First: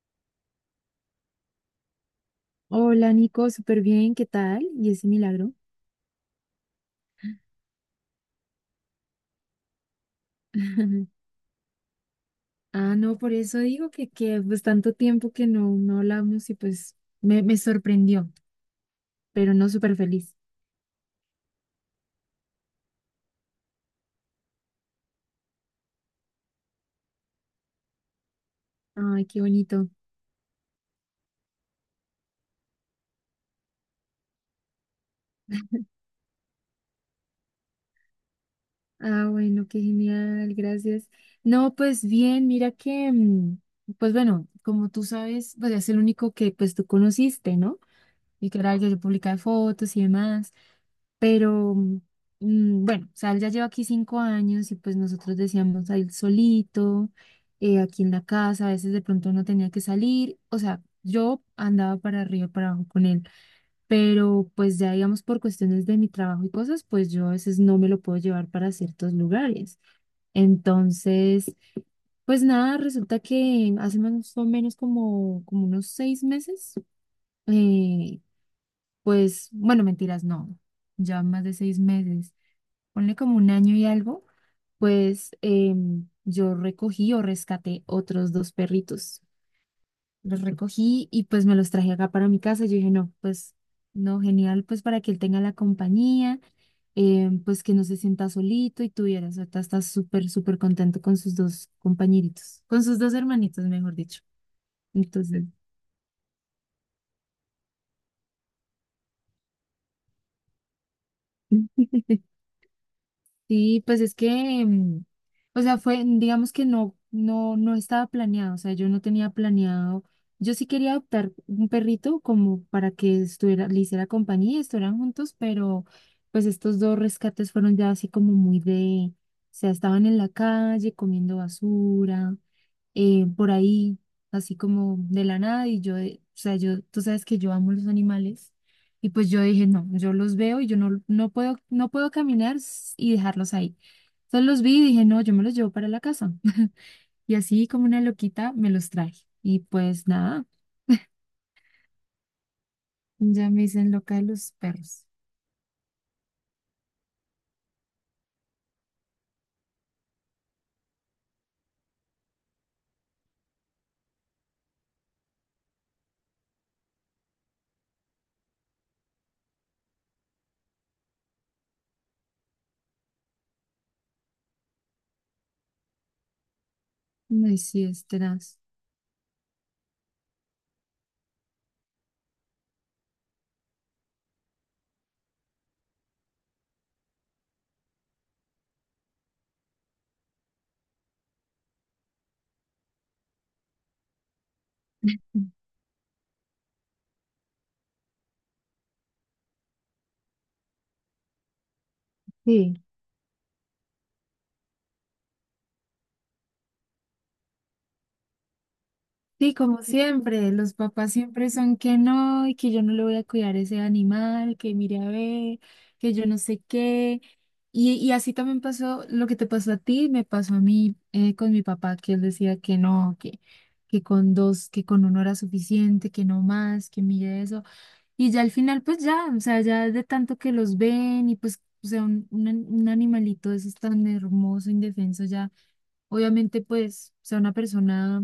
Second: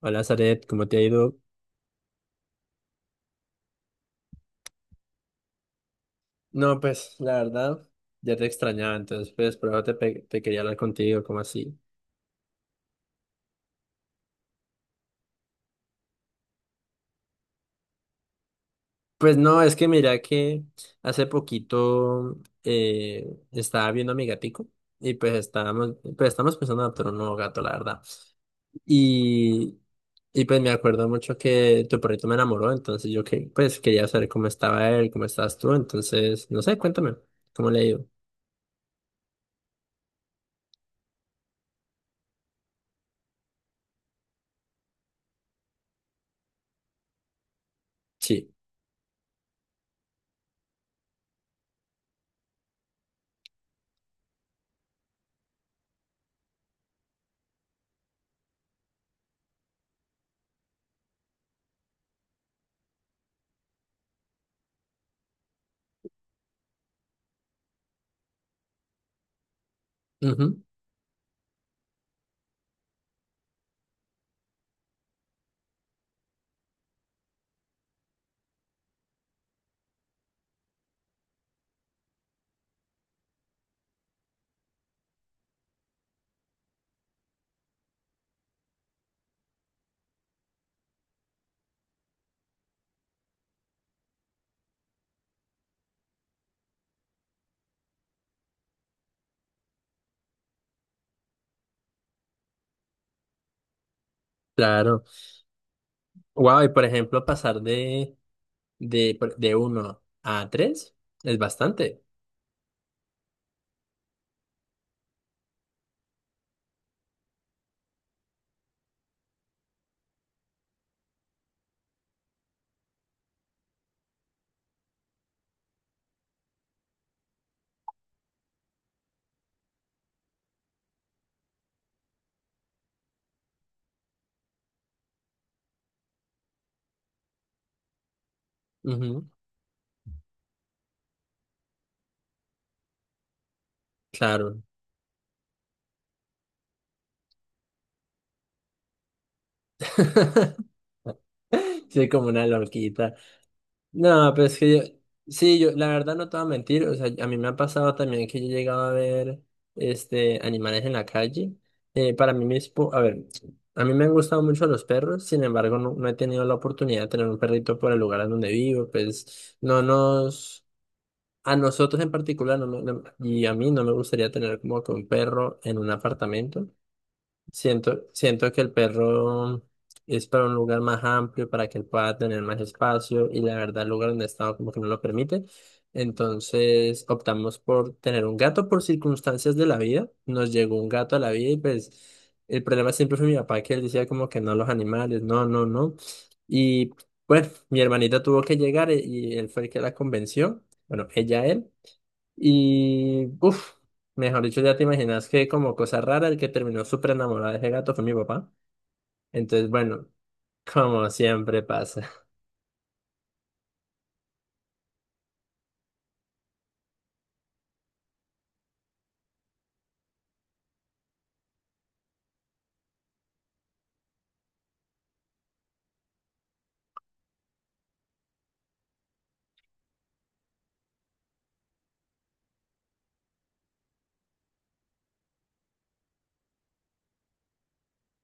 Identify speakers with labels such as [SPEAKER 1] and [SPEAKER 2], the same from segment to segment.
[SPEAKER 1] Hola, Zaret, ¿cómo te ha ido?
[SPEAKER 2] Hola Nico, súper bien, ¿qué tal? ¿Y ese milagro?
[SPEAKER 1] No, pues la verdad, ya te extrañaba, entonces pues por eso te quería hablar contigo. ¿Cómo así?
[SPEAKER 2] Ah, no, por eso digo que pues tanto tiempo que no, no hablamos y pues me sorprendió,
[SPEAKER 1] Pues
[SPEAKER 2] pero
[SPEAKER 1] no,
[SPEAKER 2] no
[SPEAKER 1] es que
[SPEAKER 2] súper
[SPEAKER 1] mira
[SPEAKER 2] feliz.
[SPEAKER 1] que hace poquito estaba viendo a mi gatico y pues estamos pensando en adoptar un nuevo gato, la verdad.
[SPEAKER 2] Ay, qué
[SPEAKER 1] Y,
[SPEAKER 2] bonito.
[SPEAKER 1] y pues me acuerdo mucho que tu perrito me enamoró, entonces pues quería saber cómo estaba él, cómo estás tú, entonces, no sé, cuéntame, ¿cómo le ha ido?
[SPEAKER 2] Ah, bueno, qué genial, gracias. No, pues bien, mira que, pues bueno, como tú sabes, pues es el único que pues tú conociste, ¿no? Y
[SPEAKER 1] Sí,
[SPEAKER 2] literal, yo publicaba fotos y demás, pero bueno, o sea, él ya lleva aquí 5 años y pues nosotros decíamos a él solito, aquí en la casa, a veces de pronto no tenía que salir, o sea, yo andaba para arriba, para abajo con él, pero pues ya digamos por cuestiones de mi trabajo y cosas, pues yo a veces no me lo puedo llevar para ciertos lugares.
[SPEAKER 1] ujú,
[SPEAKER 2] Entonces, pues nada, resulta que hace más o menos como unos 6 meses, eh, pues, bueno, mentiras, no, ya más de 6 meses, ponle como un año y algo, pues yo recogí o rescaté otros dos perritos. Los recogí y pues me los traje acá para mi casa. Yo dije, no, pues, no, genial, pues para que él tenga la compañía, pues que no se sienta solito y tuviera, o sea, está súper, súper contento con sus dos compañeritos, con sus dos hermanitos, mejor dicho.
[SPEAKER 1] claro.
[SPEAKER 2] Entonces,
[SPEAKER 1] Wow, y por ejemplo, pasar de uno a 3 es bastante.
[SPEAKER 2] sí, pues es que, o sea, fue, digamos que no, no, no estaba planeado, o sea, yo no tenía planeado, yo sí quería adoptar un perrito como para que estuviera, le hiciera compañía, y estuvieran juntos, pero pues estos dos rescates fueron ya así como muy de, o sea, estaban en la calle comiendo basura, por ahí, así como de la nada, y yo, o sea, yo, tú sabes que yo amo los animales, y
[SPEAKER 1] Ujú,
[SPEAKER 2] pues yo dije, no, yo los veo y yo no, no puedo, no puedo caminar y dejarlos ahí. Entonces
[SPEAKER 1] claro.
[SPEAKER 2] los vi y dije, no, yo me los llevo para la casa. Y así como una loquita me los traje. Y pues nada,
[SPEAKER 1] Soy como una loquita.
[SPEAKER 2] ya me dicen loca de
[SPEAKER 1] No, pero
[SPEAKER 2] los
[SPEAKER 1] es que yo,
[SPEAKER 2] perros.
[SPEAKER 1] sí, yo, la verdad no te voy a mentir, o sea, a mí me ha pasado también que yo he llegado a ver, este, animales en la calle. Para mí mismo, a ver, a mí me han gustado mucho los perros, sin embargo, no, no he tenido la oportunidad de tener un perrito por el lugar en donde vivo, pues no nos... A nosotros en particular, y a mí no me gustaría tener como que un perro en un apartamento.
[SPEAKER 2] No, y sí,
[SPEAKER 1] Siento,
[SPEAKER 2] es
[SPEAKER 1] siento
[SPEAKER 2] tenaz.
[SPEAKER 1] que el perro es para un lugar más amplio, para que él pueda tener más espacio y la verdad el lugar donde he como que no lo permite. Entonces optamos por tener un gato por circunstancias de la vida. Nos llegó un gato a la vida y pues el problema siempre fue mi papá, que él decía como que no, los animales, no, no, no. Y bueno, mi hermanita tuvo que llegar y él fue el que la convenció. Bueno, ella, él.
[SPEAKER 2] Sí.
[SPEAKER 1] Y, uff, mejor dicho, ya te imaginas que como cosa rara, el que terminó súper enamorado de ese gato fue mi papá.
[SPEAKER 2] Sí,
[SPEAKER 1] Entonces,
[SPEAKER 2] como
[SPEAKER 1] bueno,
[SPEAKER 2] siempre, los
[SPEAKER 1] como
[SPEAKER 2] papás siempre
[SPEAKER 1] siempre
[SPEAKER 2] son que
[SPEAKER 1] pasa.
[SPEAKER 2] no, y que yo no le voy a cuidar ese animal, que mire a ver, que yo no sé qué. Y así también pasó lo que te pasó a ti, me pasó a mí con mi papá, que él decía que no, que, con dos, que con uno era suficiente, que no más, que mire eso. Y ya al final, pues ya, o sea, ya de tanto que los ven y pues, o sea, un animalito de esos tan hermoso, indefenso, ya, obviamente, pues, o sea, una persona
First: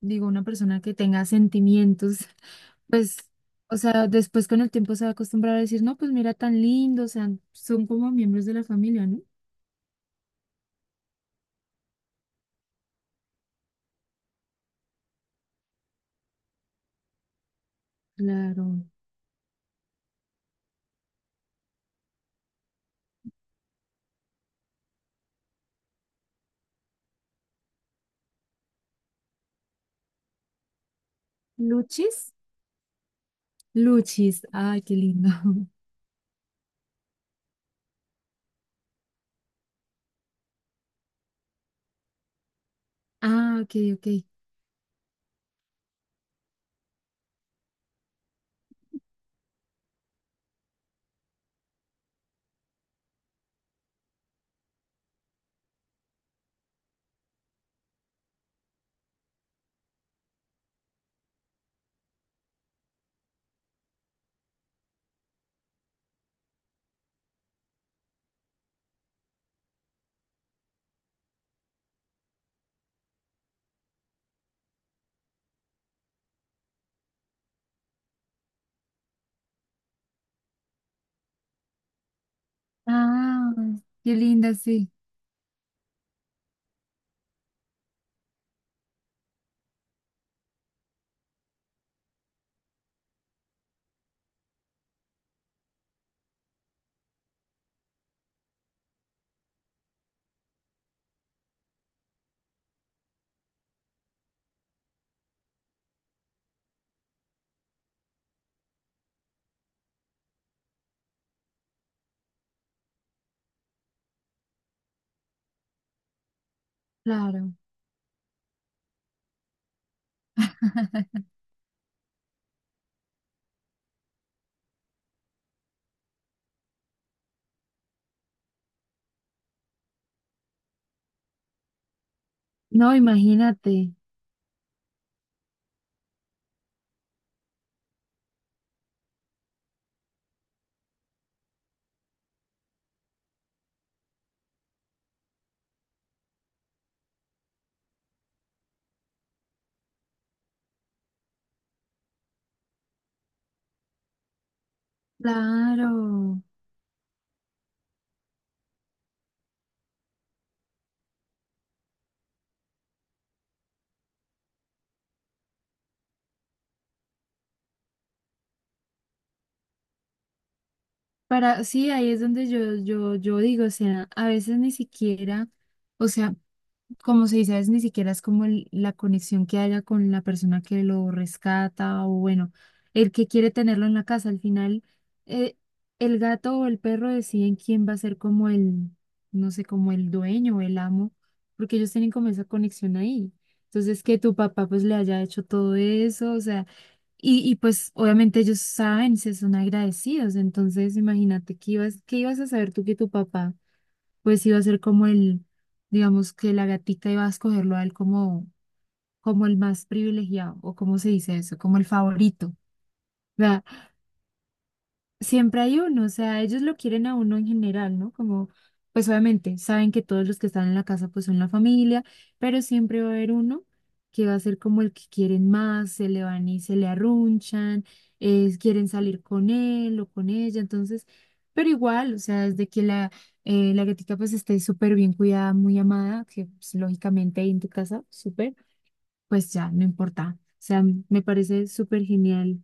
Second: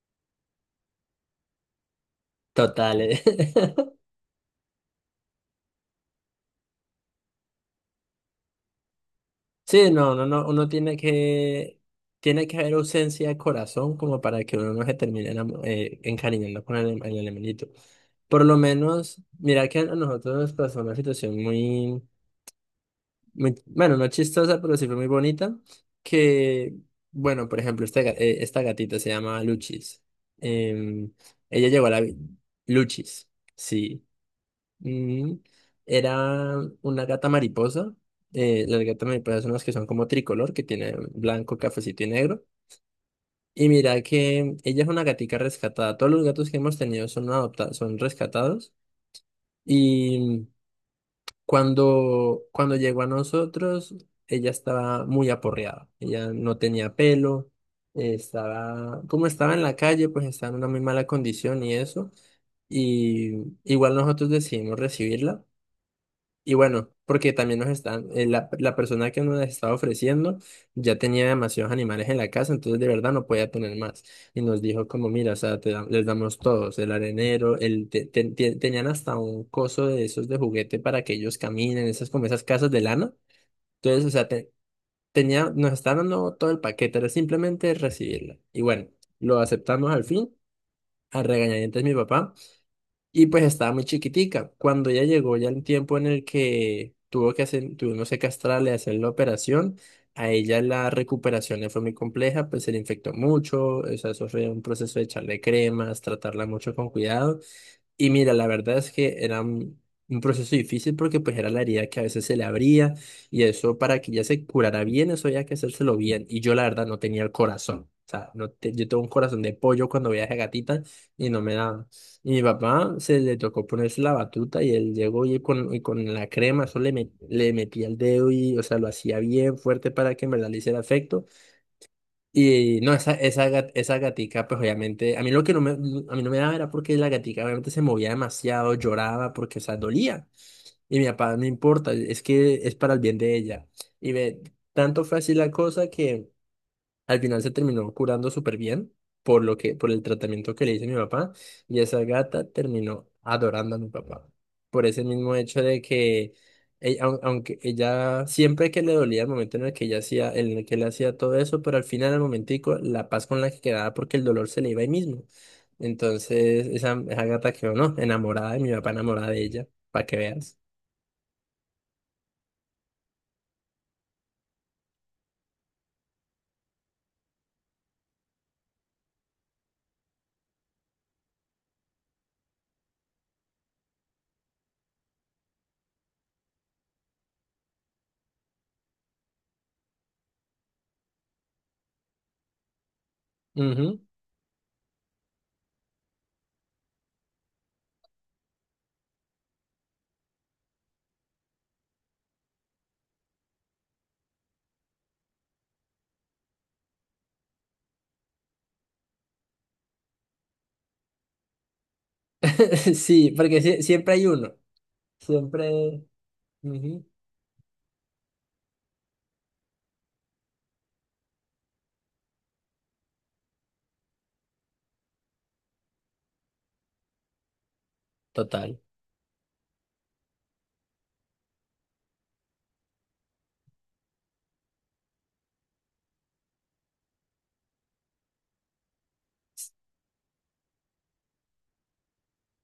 [SPEAKER 2] digo, una persona que tenga sentimientos,
[SPEAKER 1] Total.
[SPEAKER 2] pues,
[SPEAKER 1] Eh.
[SPEAKER 2] o sea, después con el tiempo se va a acostumbrar a decir, no, pues mira, tan lindo, o sea, son como miembros de la familia, ¿no?
[SPEAKER 1] Sí, no, no, no, uno tiene que haber ausencia de corazón como para que uno no se termine encariñando con el animalito. Por lo
[SPEAKER 2] Claro.
[SPEAKER 1] menos, mira que a nosotros nos pasó una situación muy... muy- bueno, no chistosa, pero sí fue muy bonita, que, bueno, por ejemplo, esta gatita se llama Luchis. Em, ella llegó a
[SPEAKER 2] ¿Luchis?
[SPEAKER 1] Luchis, sí.
[SPEAKER 2] Luchis, ay, qué lindo.
[SPEAKER 1] Mm, era una gata mariposa. Eh, las gatas mariposas son las que son como tricolor, que tiene blanco, cafecito y negro.
[SPEAKER 2] Ah,
[SPEAKER 1] Y
[SPEAKER 2] ok,
[SPEAKER 1] mira
[SPEAKER 2] ok.
[SPEAKER 1] que ella es una gatica rescatada. Todos los gatos que hemos tenido son adoptados, son rescatados. Y cuando llegó a nosotros, ella estaba muy aporreada. Ella no tenía pelo, estaba, como estaba en la calle, pues estaba en una muy mala condición y eso. Y igual nosotros decidimos recibirla. Y bueno, porque también nos están, la persona que nos las estaba ofreciendo ya tenía demasiados animales en la casa, entonces de verdad no podía tener más. Y nos dijo como, mira, o sea, les damos todos, el arenero, el te- te- te- tenían hasta un coso de esos de juguete para que ellos caminen, esas como esas casas de lana.
[SPEAKER 2] Ah,
[SPEAKER 1] Entonces, o
[SPEAKER 2] qué
[SPEAKER 1] sea,
[SPEAKER 2] linda, sí,
[SPEAKER 1] tenía, nos estaban dando todo el paquete, era simplemente recibirla. Y bueno, lo aceptamos al fin, a regañadientes mi papá. Y pues estaba muy chiquitica. Cuando ya llegó ya el tiempo en el que tuvo que hacer, tuvimos que castrarle, hacer la operación, a ella la recuperación le fue muy compleja, pues se le infectó mucho, o sea, eso fue un proceso de echarle cremas, tratarla mucho con cuidado. Y mira, la verdad es que era un proceso difícil porque pues era la herida que a veces se le abría y eso para que ya se curara bien, eso había que hacérselo bien. Y yo la verdad no tenía el
[SPEAKER 2] claro.
[SPEAKER 1] corazón. O sea, no te- yo tengo un corazón de pollo cuando viaje a gatita y no me daba. Y mi papá se le tocó ponerse la batuta y él llegó y con la crema, le metía el dedo y, o sea, lo hacía bien fuerte para que en verdad le hiciera efecto. Y no,
[SPEAKER 2] No, imagínate.
[SPEAKER 1] esa gatica, pues obviamente, a mí no me daba era porque la gatica obviamente se movía demasiado, lloraba, porque, o sea, dolía. Y mi papá, no importa, es que es para el bien de ella. Y ve, tanto fue así la cosa que... al final se terminó curando súper bien por lo que, por el tratamiento que le hice a mi papá, y esa gata terminó adorando a mi papá. Por ese mismo hecho de que,
[SPEAKER 2] Claro.
[SPEAKER 1] aunque ella, siempre que le dolía el momento en el que ella hacía, en el que le hacía todo eso, pero al final, al momentico, la paz con la que quedaba porque el dolor se le iba ahí mismo. Entonces, esa gata quedó, ¿no? Enamorada de mi papá, enamorada de ella, para que veas.
[SPEAKER 2] Para, sí, ahí es donde yo, yo digo, o sea, a veces ni siquiera, o sea, como se dice, a veces ni siquiera es como la conexión que haya con la persona que lo rescata o bueno, el que quiere tenerlo en la casa. Al final, eh, el gato o el perro deciden quién va a ser como el, no sé, como el dueño o el amo, porque ellos tienen como esa conexión ahí.
[SPEAKER 1] Ujú.
[SPEAKER 2] Entonces, que tu papá pues le haya hecho todo eso, o sea, y pues obviamente ellos saben, se son agradecidos. Entonces, imagínate, ¿qué ibas a saber tú que tu papá? Pues iba a ser como el, digamos que la gatica iba a escogerlo a él como, el más privilegiado, o como se dice eso, como el favorito.
[SPEAKER 1] Sí, porque siempre hay uno,
[SPEAKER 2] Siempre hay
[SPEAKER 1] siempre...
[SPEAKER 2] uno, o sea, ellos lo
[SPEAKER 1] ujú,
[SPEAKER 2] quieren a uno en general, ¿no? Como, pues obviamente, saben que todos los que están en la casa pues son la familia, pero siempre va a haber uno que va a ser como el que quieren más, se le van y se le arrunchan,
[SPEAKER 1] total.
[SPEAKER 2] quieren salir con él o con ella, entonces, pero igual, o sea, desde que la gatica pues esté súper bien cuidada, muy amada, que pues, lógicamente ahí en tu casa, súper, pues ya, no importa. O sea, me parece súper genial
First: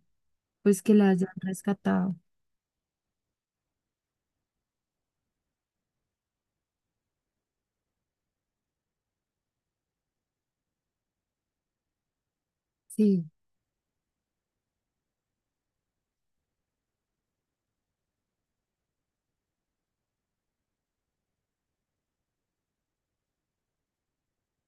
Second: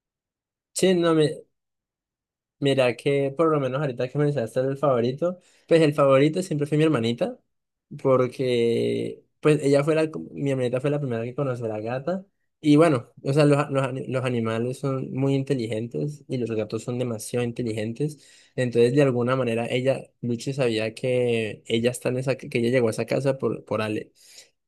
[SPEAKER 2] pues
[SPEAKER 1] Sí,
[SPEAKER 2] que la
[SPEAKER 1] no,
[SPEAKER 2] hayan
[SPEAKER 1] me,
[SPEAKER 2] rescatado.
[SPEAKER 1] mira que por lo menos ahorita que mencionaste el favorito, pues el favorito siempre fue mi hermanita, porque pues mi hermanita fue la primera que conoció a la gata. Y bueno,
[SPEAKER 2] Sí.
[SPEAKER 1] o sea, los animales son muy inteligentes y los gatos son demasiado inteligentes. Entonces, de alguna manera, ella, Luchi sabía que ella está en esa, que ella llegó a esa casa por Ale,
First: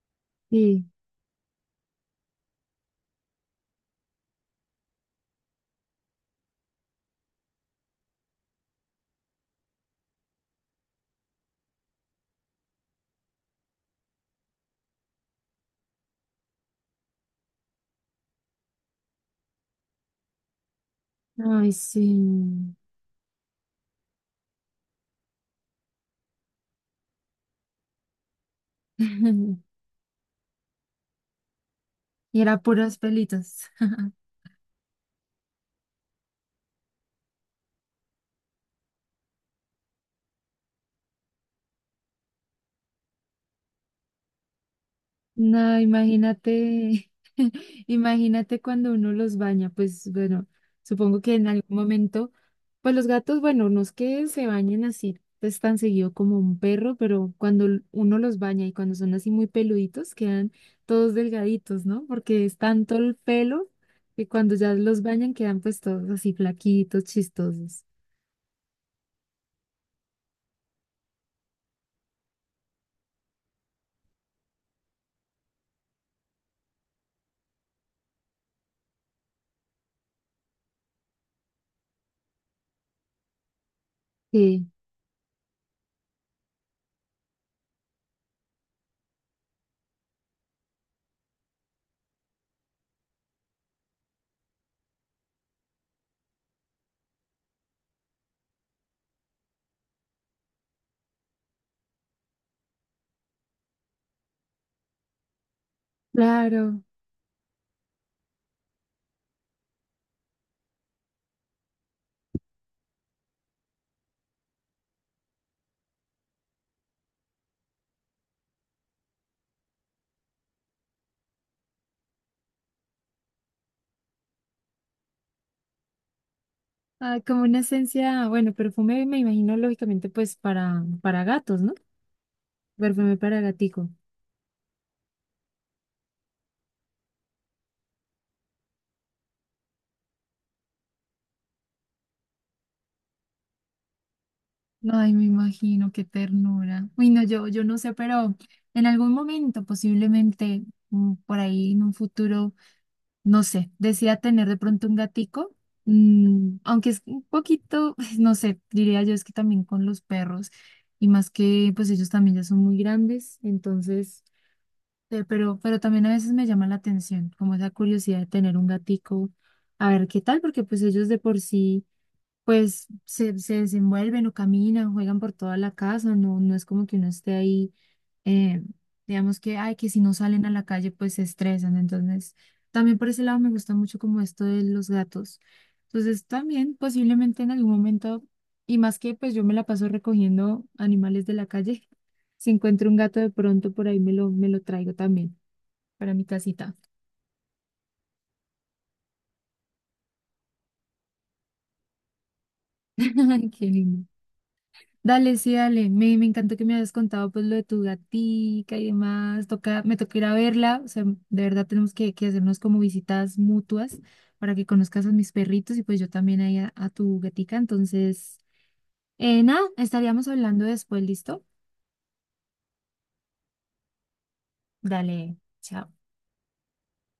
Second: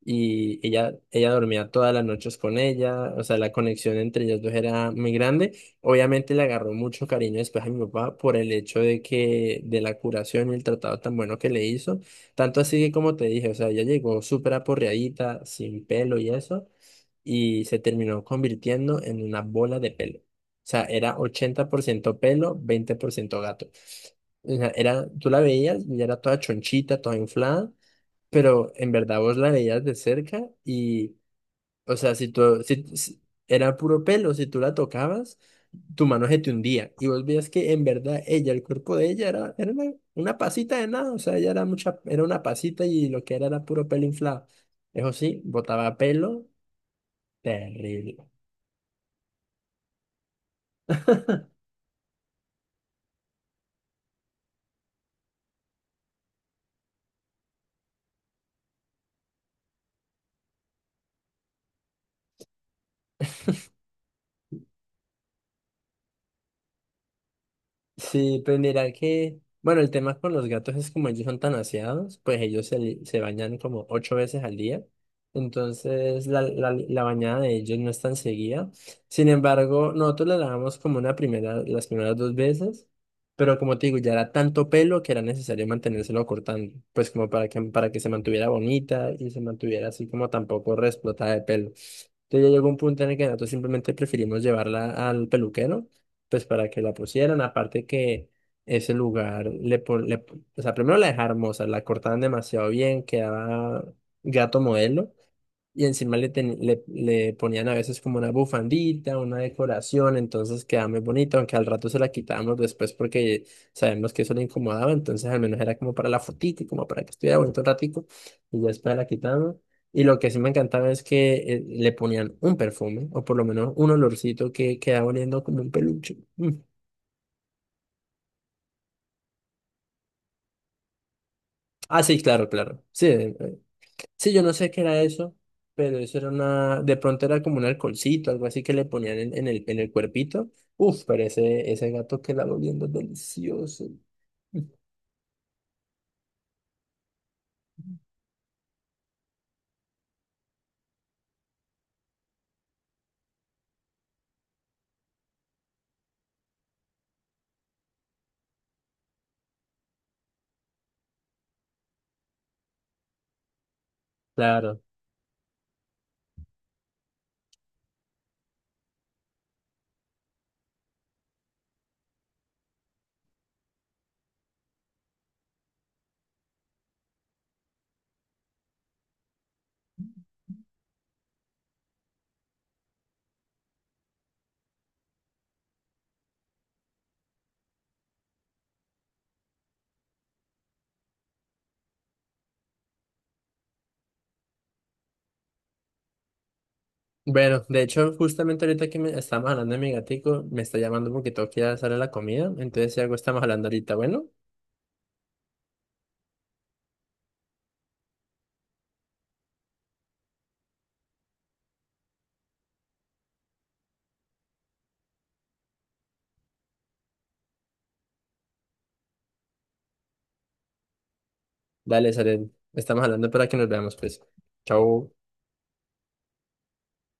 [SPEAKER 1] y
[SPEAKER 2] Sí,
[SPEAKER 1] ella dormía todas las noches con ella, o sea, la conexión entre ellas dos era muy grande. Obviamente le agarró mucho cariño después a mi papá por el hecho de que, de la curación y el tratado tan bueno que le hizo, tanto así que como te dije, o sea, ella llegó súper aporreadita, sin pelo y eso, y se terminó convirtiendo en una bola de pelo. O sea, era ochenta
[SPEAKER 2] ay,
[SPEAKER 1] por
[SPEAKER 2] sí.
[SPEAKER 1] ciento pelo, 20% gato. O sea, era, tú la veías y era toda chonchita, toda inflada. Pero en verdad vos la veías de cerca y, o sea, si
[SPEAKER 2] Y era
[SPEAKER 1] tú, si,
[SPEAKER 2] puros
[SPEAKER 1] si-
[SPEAKER 2] pelitos.
[SPEAKER 1] era puro pelo, si tú la tocabas, tu mano se te hundía. Y vos veías que en verdad ella, el cuerpo de ella era una pasita de nada, o sea, era una pasita y lo que era era puro pelo inflado. Eso sí,
[SPEAKER 2] No,
[SPEAKER 1] botaba pelo
[SPEAKER 2] imagínate,
[SPEAKER 1] terrible.
[SPEAKER 2] imagínate cuando uno los baña, pues bueno, supongo que en algún momento, pues los gatos, bueno, no es que se bañen así, pues tan seguido como un perro, pero cuando uno los baña y cuando son así muy peluditos, quedan todos delgaditos, ¿no? Porque es tanto el pelo que cuando ya los bañan quedan pues todos así flaquitos, chistosos.
[SPEAKER 1] Sí, pues mira que, bueno, el tema con los gatos es como ellos son tan aseados, pues se bañan como 8 veces al día, entonces la bañada de ellos no es tan seguida. Sin embargo, nosotros la lavamos como una primera, las primeras 2 veces, pero como te digo, ya era
[SPEAKER 2] Sí,
[SPEAKER 1] tanto pelo que era necesario mantenérselo cortando, pues como para que se mantuviera bonita y se mantuviera así como tampoco reexplotada de pelo. Entonces ya llegó un punto en el que nosotros simplemente preferimos llevarla al peluquero pues para que la pusieran, aparte que ese lugar, o sea, primero la dejaron hermosa, la cortaban demasiado bien, quedaba gato modelo, y encima
[SPEAKER 2] claro.
[SPEAKER 1] le ponían a veces como una bufandita, una decoración, entonces quedaba muy bonito, aunque al rato se la quitábamos después porque sabemos que eso le incomodaba, entonces al menos era como para la fotito, como para que estuviera bonito un ratico, y ya después la quitábamos. Y lo que sí me encantaba es que le ponían un perfume, o por lo menos un olorcito que quedaba oliendo como un peluche. Mm.
[SPEAKER 2] Ah, como una esencia, bueno, perfume me imagino lógicamente pues para gatos, ¿no?
[SPEAKER 1] Ah, sí, claro, claro. Sí,
[SPEAKER 2] Perfume para gatico.
[SPEAKER 1] sí, yo no sé qué era eso, pero eso era una, de pronto era como un alcoholcito, algo así que le ponían en el cuerpito. Uf, pero ese gato que la oliendo delicioso.
[SPEAKER 2] Ay, me imagino, qué ternura. Uy, no, yo no sé, pero en algún momento, posiblemente por ahí en un futuro, no sé, decida tener de pronto un gatico, aunque es un poquito, no sé, diría yo, es que también con los perros, y más que pues ellos también ya son muy grandes, entonces.
[SPEAKER 1] Claro.
[SPEAKER 2] Pero también a veces me llama la atención, como esa curiosidad de tener un gatico, a ver qué tal, porque pues ellos de por sí pues se desenvuelven o caminan, juegan por toda la casa, no, no es como que uno esté ahí, eh, digamos que, ay, que si no salen a la calle, pues se estresan. Entonces, también por ese lado me gusta mucho como esto de los gatos. Entonces, también posiblemente en algún momento, y más que pues yo me la paso recogiendo animales de la calle, si encuentro un gato de pronto por ahí me lo traigo también para mi casita.
[SPEAKER 1] Bueno, de hecho, justamente ahorita que me estamos hablando de mi gatico, me está llamando porque tengo que ir a hacerle la comida. Entonces, si algo estamos
[SPEAKER 2] Ay, qué
[SPEAKER 1] hablando ahorita,
[SPEAKER 2] lindo.
[SPEAKER 1] bueno,
[SPEAKER 2] Dale, sí, dale. Me encantó que me hayas contado pues lo de tu gatica y demás. Toca, me toca ir a verla. O sea, de verdad tenemos que hacernos como visitas mutuas para que conozcas a mis perritos y pues yo también ahí a tu gatica. Entonces, nada, estaríamos hablando después, ¿listo?
[SPEAKER 1] dale, Saren, estamos hablando para que nos veamos, pues. Chao.
[SPEAKER 2] Dale, chao.